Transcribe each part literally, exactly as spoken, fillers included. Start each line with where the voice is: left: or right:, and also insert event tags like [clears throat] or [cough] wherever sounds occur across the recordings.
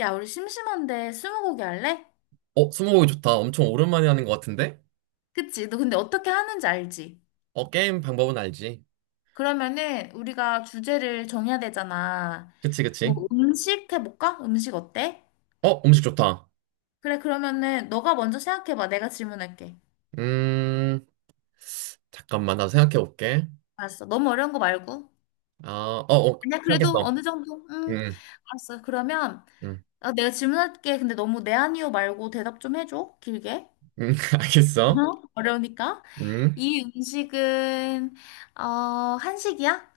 left: 야, 우리 심심한데 스무고개 할래?
right: 어, 스무고개 좋다. 엄청 오랜만에 하는 것 같은데?
left: 그치? 너 근데 어떻게 하는지 알지?
right: 어, 게임 방법은 알지.
left: 그러면은 우리가 주제를 정해야 되잖아.
right: 그치,
left: 뭐
right: 그치?
left: 음식 해볼까? 음식 어때?
right: 어, 음식 좋다.
left: 그래, 그러면은 너가 먼저 생각해봐. 내가 질문할게.
right: 음, 잠깐만, 나 생각해 볼게.
left: 알았어. 너무 어려운 거 말고.
right: 아, 어, 어,
left: 아니야, 그래도
right: 생각했어.
left: 어느 정도? 응.
right: 음,
left: 알았어. 그러면
right: 음,
left: 어, 내가 질문할게. 근데 너무 네 아니요 말고 대답 좀 해줘. 길게.
right: 음, [laughs]
left: 어?
right: 알겠어.
left: [laughs] 어려우니까.
right: 음,
left: 이 음식은 어, 한식이야?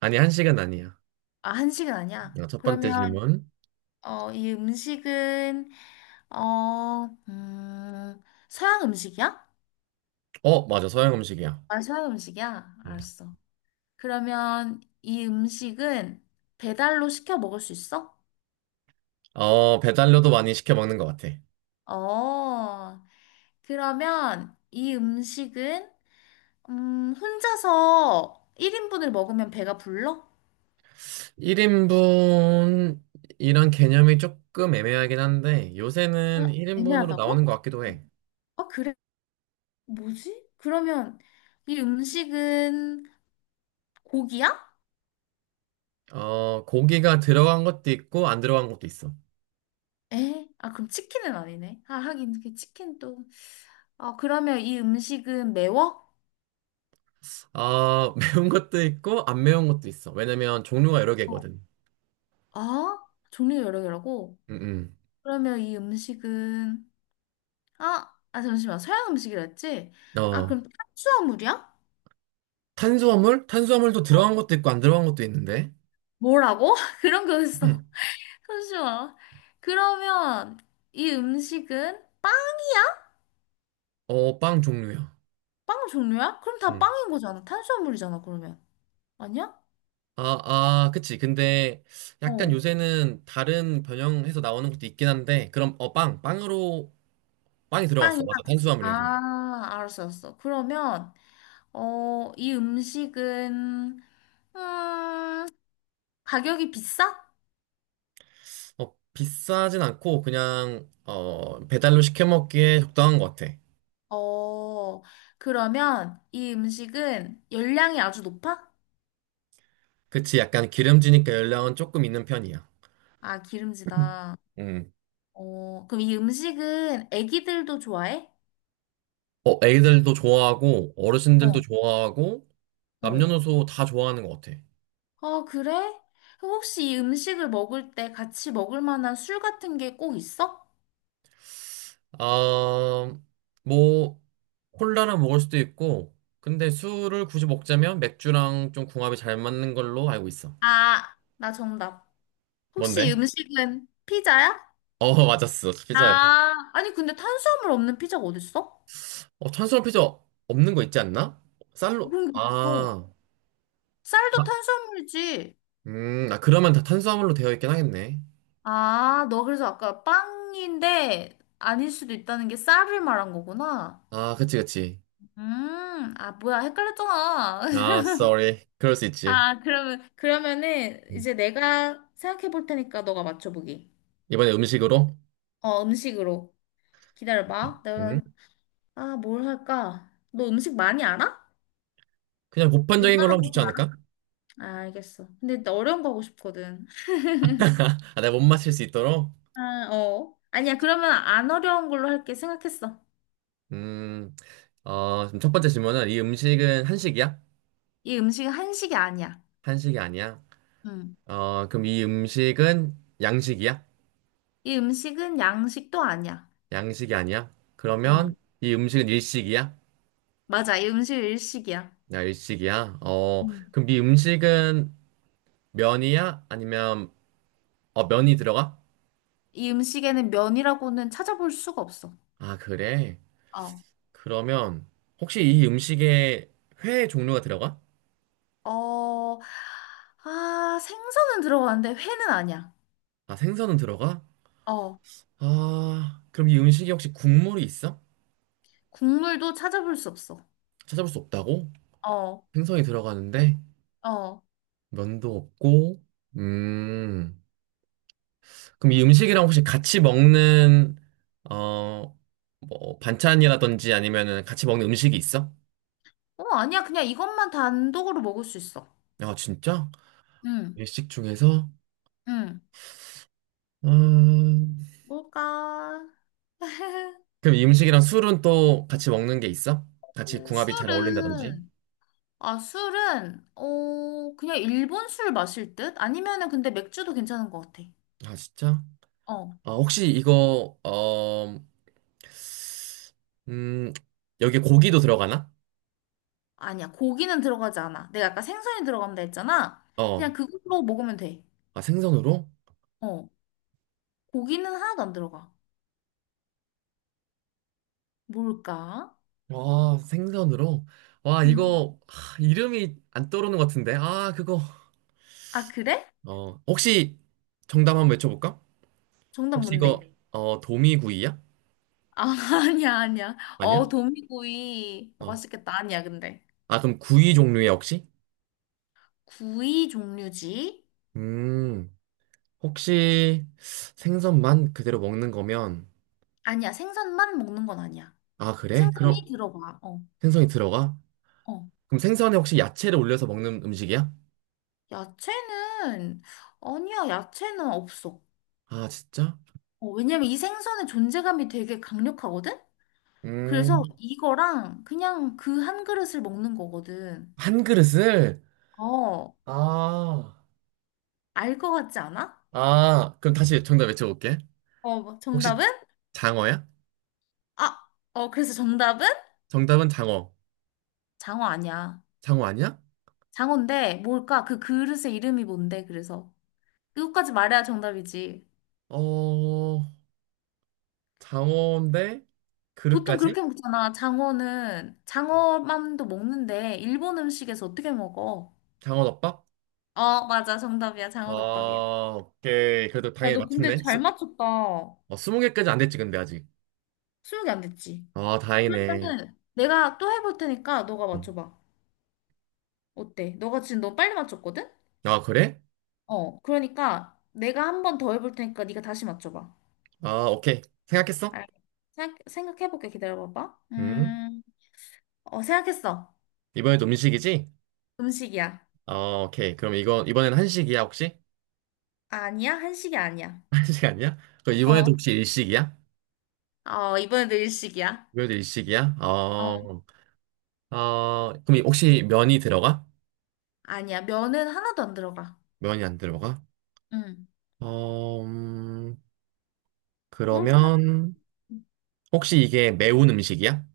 right: 아니, 한식은 아니야.
left: 아, 한식은 아니야.
right: 어, 첫 번째
left: 그러면
right: 질문.
left: 어, 이 음식은, 어, 음, 서양 음식이야?
right: 어, 맞아, 서양 음식이야.
left: 아, 서양 음식이야?
right: 음.
left: 알았어. 그러면 이 음식은 배달로 시켜 먹을 수 있어?
right: 어, 배달료도 많이 시켜 먹는 것 같아.
left: 어, 그러면 이 음식은, 음, 혼자서 일 인분을 먹으면 배가 불러?
right: 일 인분, 이런 개념이 조금 애매하긴 한데, 요새는
left: 아,
right: 일 인분으로 나오는
left: 애매하다고?
right: 것 같기도 해.
left: 아, 그래? 뭐지? 그러면 이 음식은 고기야?
right: 어, 고기가 들어간 것도 있고, 안 들어간 것도 있어.
left: 에? 아, 그럼 치킨은 아니네. 아, 하긴, 그 치킨도. 아, 그러면 이 음식은 매워?
right: 아, [laughs] 매운 것도 있고, 안 매운 것도 있어. 왜냐면 종류가 여러
left: 어,
right: 개거든.
left: 아, 종류 여러 개라고?
right: 음,
left: 그러면 이 음식은, 아, 아, 잠시만. 서양 음식이라 했지?
right: 음.
left: 아,
right: 어,
left: 그럼 탄수화물이야?
right: 탄수화물? 탄수화물도
left: 어.
right: 들어간 것도 있고, 안 들어간 것도 있는데.
left: 뭐라고? [laughs] 그런
right: [clears throat]
left: 거였어.
right: 음.
left: 잠시만. 그러면 이 음식은 빵?
right: 어, 빵 종류야.
left: 빵 종류야? 그럼 다
right: 음.
left: 빵인 거잖아. 탄수화물이잖아, 그러면. 아니야?
right: 아, 아, 그치. 근데 약간
left: 어.
right: 요새는 다른 변형해서 나오는 것도 있긴 한데, 그럼, 어, 빵. 빵으로, 빵이 들어갔어.
left: 빵이야?
right: 맞아. 탄수화물이야, 그럼.
left: 아, 알았어, 알았어. 그러면, 어, 이 음식은, 음, 가격이 비싸?
right: 어, 비싸진 않고, 그냥, 어, 배달로 시켜 먹기에 적당한 것 같아.
left: 어, 그러면 이 음식은 열량이 아주 높아?
right: 그치, 약간 기름지니까 열량은 조금 있는 편이야.
left: 아,
right: 음.
left: 기름지다.
right: 음.
left: 어, 그럼 이 음식은 애기들도 좋아해?
right: 어, 애들도 좋아하고, 어르신들도
left: 어,
right: 좋아하고,
left: 어.
right: 남녀노소 다 좋아하는 것 같아.
left: 아, 그래? 그럼 혹시 이 음식을 먹을 때 같이 먹을 만한 술 같은 게 꼭 있어?
right: 아, 뭐, 콜라랑 먹을 수도 있고, 근데 술을 굳이 먹자면 맥주랑 좀 궁합이 잘 맞는 걸로 알고 있어.
left: 아, 나 정답. 혹시 이
right: 뭔데?
left: 음식은 피자야?
right: 어, [laughs] 맞았어. 피자야.
left: 아, 아니, 근데 탄수화물 없는 피자가 어딨어?
right: 어, 탄수화물 피자 없는 거 있지 않나? 쌀로,
left: 그런 게 어딨어?
right: 아, 아,
left: 쌀도 탄수화물이지.
right: 음, 아, 그러면 다 탄수화물로 되어 있긴 하겠네.
left: 아, 너 그래서 아까 빵인데 아닐 수도 있다는 게 쌀을 말한 거구나.
right: 아, 그치, 그치.
left: 음, 아, 뭐야, 헷갈렸잖아.
right: 아,
left: [laughs]
right: sorry. 그럴 수 있지.
left: 아, 그러면, 그러면은
right: 음.
left: 이제 내가 생각해 볼 테니까 너가 맞춰보기.
right: 이번에 음식으로?
left: 어, 음식으로. 기다려봐.
right: 음?
left: 내가, 아, 뭘 할까? 너 음식 많이 알아?
right: 그냥 보편적인 걸로
left: 웬만한
right: 하면
left: 거
right: 좋지
left: 다.
right: 않을까?
left: 아 알겠어. 근데 나 어려운 거 하고 싶거든.
right: [laughs] 아, 내가 못 맞힐 수 있도록?
left: 아, 어. 아니야, 그러면 안 어려운 걸로 할게. 생각했어.
right: 음, 어, 그럼 첫 번째 질문은 이 음식은 한식이야?
left: 이 음식은 한식이 아니야.
right: 한식이 아니야?
left: 음.
right: 어, 그럼 이 음식은 양식이야?
left: 이 음식은 양식도 아니야.
right: 양식이 아니야? 그러면
left: 음.
right: 이 음식은 일식이야?
left: 맞아. 이 음식 일식이야.
right: 야, 일식이야? 어,
left: 음.
right: 그럼 이 음식은 면이야? 아니면, 어, 면이 들어가?
left: 이 음식에는 면이라고는 찾아볼 수가 없어.
right: 아, 그래?
left: 어.
right: 그러면 혹시 이 음식에 회 종류가 들어가?
left: 어, 아, 생선은 들어가는데 회는 아니야.
right: 아, 생선은 들어가?
left: 어,
right: 아, 그럼 이 음식이 혹시 국물이 있어?
left: 국물도 찾아볼 수 없어.
right: 찾아볼 수 없다고?
left: 어,
right: 생선이 들어가는데
left: 어,
right: 면도 없고. 음, 그럼 이 음식이랑 혹시 같이 먹는 어, 뭐 반찬이라든지 아니면은 같이 먹는 음식이 있어?
left: 어, 아니야. 그냥 이것만 단독으로 먹을 수 있어.
right: 아, 진짜?
left: 응,
right: 일식 중에서?
left: 응.
right: 음,
left: 뭘까? [laughs]
right: 그럼 이 음식이랑 술은 또 같이 먹는 게 있어? 같이 궁합이 잘 어울린다든지?
left: 술은, 아, 술은, 어, 그냥 일본 술 마실 듯? 아니면은 근데 맥주도 괜찮은 것 같아.
right: 아, 진짜?
left: 어.
right: 아, 혹시 이거 어, 음, 여기 고기도 들어가나?
left: 아니야, 고기는 들어가지 않아. 내가 아까 생선이 들어간다 했잖아.
right: 어,
left: 그냥 그걸로 먹으면 돼.
right: 아, 생선으로?
left: 어, 고기는 하나도 안 들어가. 뭘까?
right: 와, 생선으로? 와,
left: 음.
right: 이거, 하, 이름이 안 떠오르는 것 같은데. 아, 그거.
left: 아, 그래?
right: 어, 혹시 정답 한번 외쳐볼까?
left: 정답
right: 혹시 이거,
left: 뭔데?
right: 어, 도미구이야?
left: 아, [laughs] 아니야, 아니야.
right: 아니야?
left: 어, 도미구이. 어,
right: 어.
left: 맛있겠다. 아니야, 근데.
right: 아, 그럼 구이 종류야, 혹시?
left: 구이 종류지?
right: 음, 혹시 생선만 그대로 먹는 거면,
left: 아니야, 생선만 먹는 건 아니야.
right: 아, 그래?
left: 생선이
right: 그럼
left: 들어가. 어,
right: 생선이 들어가?
left: 어.
right: 그럼 생선에 혹시 야채를 올려서 먹는 음식이야?
left: 야채는, 아니야, 야채는 없어.
right: 아, 진짜?
left: 어, 왜냐면 이 생선의 존재감이 되게 강력하거든? 그래서
right: 음,
left: 이거랑 그냥 그 한 그릇을 먹는 거거든.
right: 한 그릇을?
left: 어,
right: 아.
left: 알 것 같지 않아?
right: 아, 그럼 다시 정답 외쳐볼게.
left: 어, 뭐
right: 혹시
left: 정답은?
right: 장어야?
left: 아, 어, 그래서 정답은?
right: 정답은 장어.
left: 장어 아니야.
right: 장어 아니야?
left: 장어인데 뭘까? 그 그릇의 이름이 뭔데, 그래서. 그것까지 말해야 정답이지.
right: 어, 장어인데
left: 보통
right: 그릇까지?
left: 그렇게 먹잖아. 장어는, 장어만도 먹는데, 일본 음식에서 어떻게 먹어?
right: 장어덮밥?
left: 어, 맞아. 정답이야. 장어덮밥이야.
right: 아, 오케이. 그래도
left: 야,
right: 당연히
left: 너 근데
right: 맞췄네.
left: 잘
right: 스,
left: 맞췄다.
right: 어, 스무 개까지 안 됐지, 근데 아직.
left: 스무 개 안 됐지?
right: 아, 다행이네.
left: 그러면은 내가 또 해볼 테니까 너가
right: 음.
left: 맞춰봐. 어때? 너가 지금 너 빨리 맞췄거든?
right: 아, 그래?
left: 어, 그러니까 내가 한 번 더 해볼 테니까 네가 다시 맞춰봐.
right: 아, 오케이. 생각했어?
left: 알 생각, 생각해볼게. 기다려봐봐.
right: 음.
left: 음, 어, 생각했어.
right: 이번에도 음식이지?
left: 음식이야.
right: 어, 오케이. 그럼 이거, 이번엔 한식이야, 혹시?
left: 아니야? 한식이 아니야.
right: [laughs] 한식 아니야? 그럼 이번에도
left: 어,
right: 혹시 일식이야?
left: 어, 이번에도 일식이야.
right: 이번에도 일식이야?
left: 어,
right: 어, 어, 그럼 혹시 면이 들어가?
left: 아니야. 면은 하나도 안 들어가.
right: 면이 안 들어가?
left: 응.
right: 어, 음,
left: 뭘까?
right: 그러면 혹시 이게 매운 음식이야?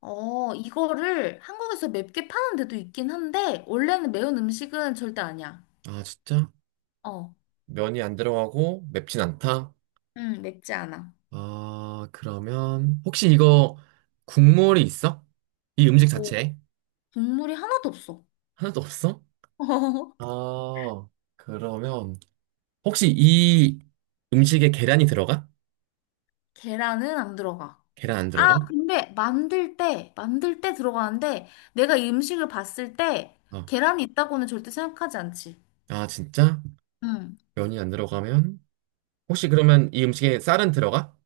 left: 어, 이거를 한국에서 맵게 파는 데도 있긴 한데, 원래는 매운 음식은 절대 아니야.
right: 아, 진짜?
left: 어,
right: 면이 안 들어가고 맵진 않다?
left: 음, 맵지 않아.
right: 아, 그러면 혹시 이거 국물이 있어? 이 음식
left: 오,
right: 자체에?
left: 국물이 하나도 없어.
right: 하나도 없어?
left: [laughs]
right: 아, 그러면 혹시 이 음식에 계란이 들어가?
left: 계란은 안 들어가.
right: 계란 안
left: 아,
right: 들어가?
left: 근데 만들 때, 만들 때 들어가는데 내가 이 음식을 봤을 때
right: 어.
left: 계란이 있다고는 절대 생각하지 않지.
right: 아, 진짜?
left: 응.
right: 면이 안 들어가면? 혹시 그러면 이 음식에 쌀은 들어가?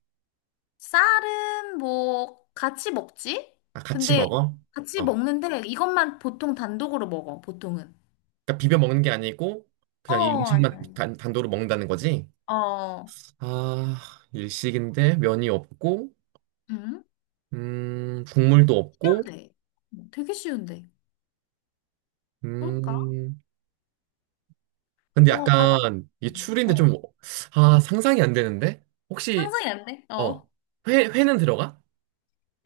left: 쌀은 뭐 같이 먹지?
right: 아, 같이
left: 근데
right: 먹어?
left: 같이
right: 어.
left: 먹는데 이것만 보통 단독으로 먹어, 보통은.
right: 그러니까 비벼 먹는 게 아니고
left: 어,
right: 그냥 이 음식만
left: 아니야, 아니야.
right: 단, 단도로 먹는다는 거지?
left: 어,
right: 아, 일식인데 면이 없고
left: 응?
right: 음, 국물도 없고
left: 쉬운데. 되게 쉬운데. 뭘까?
right: 음. 근데
left: 너가 바로,
right: 약간 이게 추리인데
left: 알아.
right: 좀
left: 어.
right: 아, 상상이 안 되는데? 혹시
left: 상상이 안 돼?
right: 어,
left: 어.
right: 회 회는 들어가?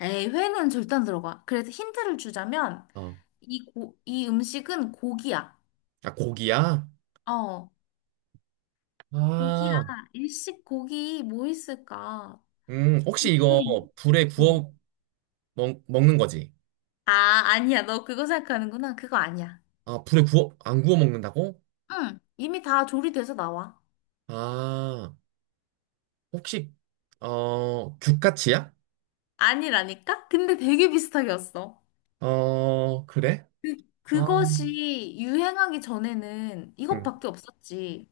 left: 에이, 회는 절대 안 들어가. 그래서 힌트를 주자면,
right: 어.
left: 이, 고, 이 음식은 고기야.
right: 아, 고기야?
left: 어, 고기야.
right: 아.
left: 일식 고기 뭐 있을까?
right: 음,
left: 되게,
right: 혹시 이거 불에
left: 어.
right: 구워 먹, 먹는 거지?
left: 아, 아니야. 너 그거 생각하는구나. 그거 아니야.
right: 아, 불에 구워 안 구워 먹는다고?
left: 응, 이미 다 조리돼서 나와.
right: 아. 혹시 어 규카치야?
left: 아니라니까? 근데 되게 비슷하게 왔어.
right: 어 그래?
left: 그,
right: 아,
left: 그것이 유행하기 전에는
right: 응.
left: 이것밖에 없었지.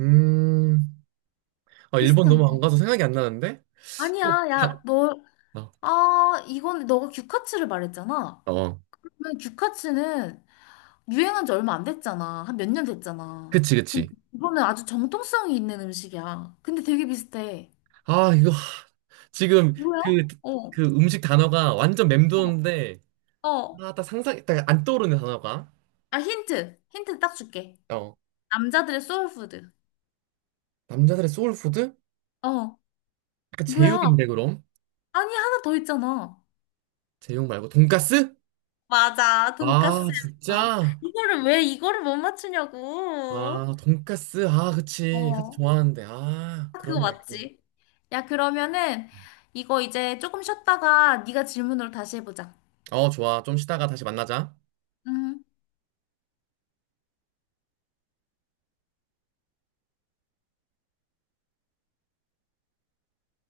right: 음, 아, 일본
left: 비슷한
right: 너무 안
left: 거.
right: 가서 생각이 안 나는데? 또
left: 아니야. 야,
right: 밥.
left: 너,
right: 어,
left: 아, 이건 너가 규카츠를 말했잖아.
right: 어,
left: 근데 규카츠는 유행한 지 얼마 안 됐잖아. 한 몇 년 됐잖아.
right: 그치, 그치.
left: 근데 이거는 아주 정통성이 있는 음식이야. 근데 되게 비슷해.
right: 아, 이거 하, 지금
left: 뭐야?
right: 그,
left: 어,
right: 그 음식 단어가 완전
left: 어,
right: 맴도는데,
left: 어.
right: 아, 딱 상상, 딱 안 떠오르는 단어가.
left: 아, 힌트. 힌트 딱 줄게.
right: 어,
left: 남자들의 소울푸드.
right: 남자들의 소울푸드?
left: 어,
right: 약간
left: 뭐야?
right: 제육인데, 그럼?
left: 아니, 하나 더 있잖아.
right: 제육 말고, 돈까스?
left: 맞아,
right: 아,
left: 돈까스야.
right: 진짜?
left: 이거를 왜 이거를 못 맞추냐고.
right: 아, 돈까스. 아, 그치. 같이
left: 어.
right: 좋아하는데. 아,
left: 딱 그거
right: 그렇네.
left: 맞지? 야, 그러면은 이거 이제 조금 쉬었다가 네가 질문으로 다시 해보자.
right: 어, 좋아. 좀 쉬다가 다시 만나자.
left: 음.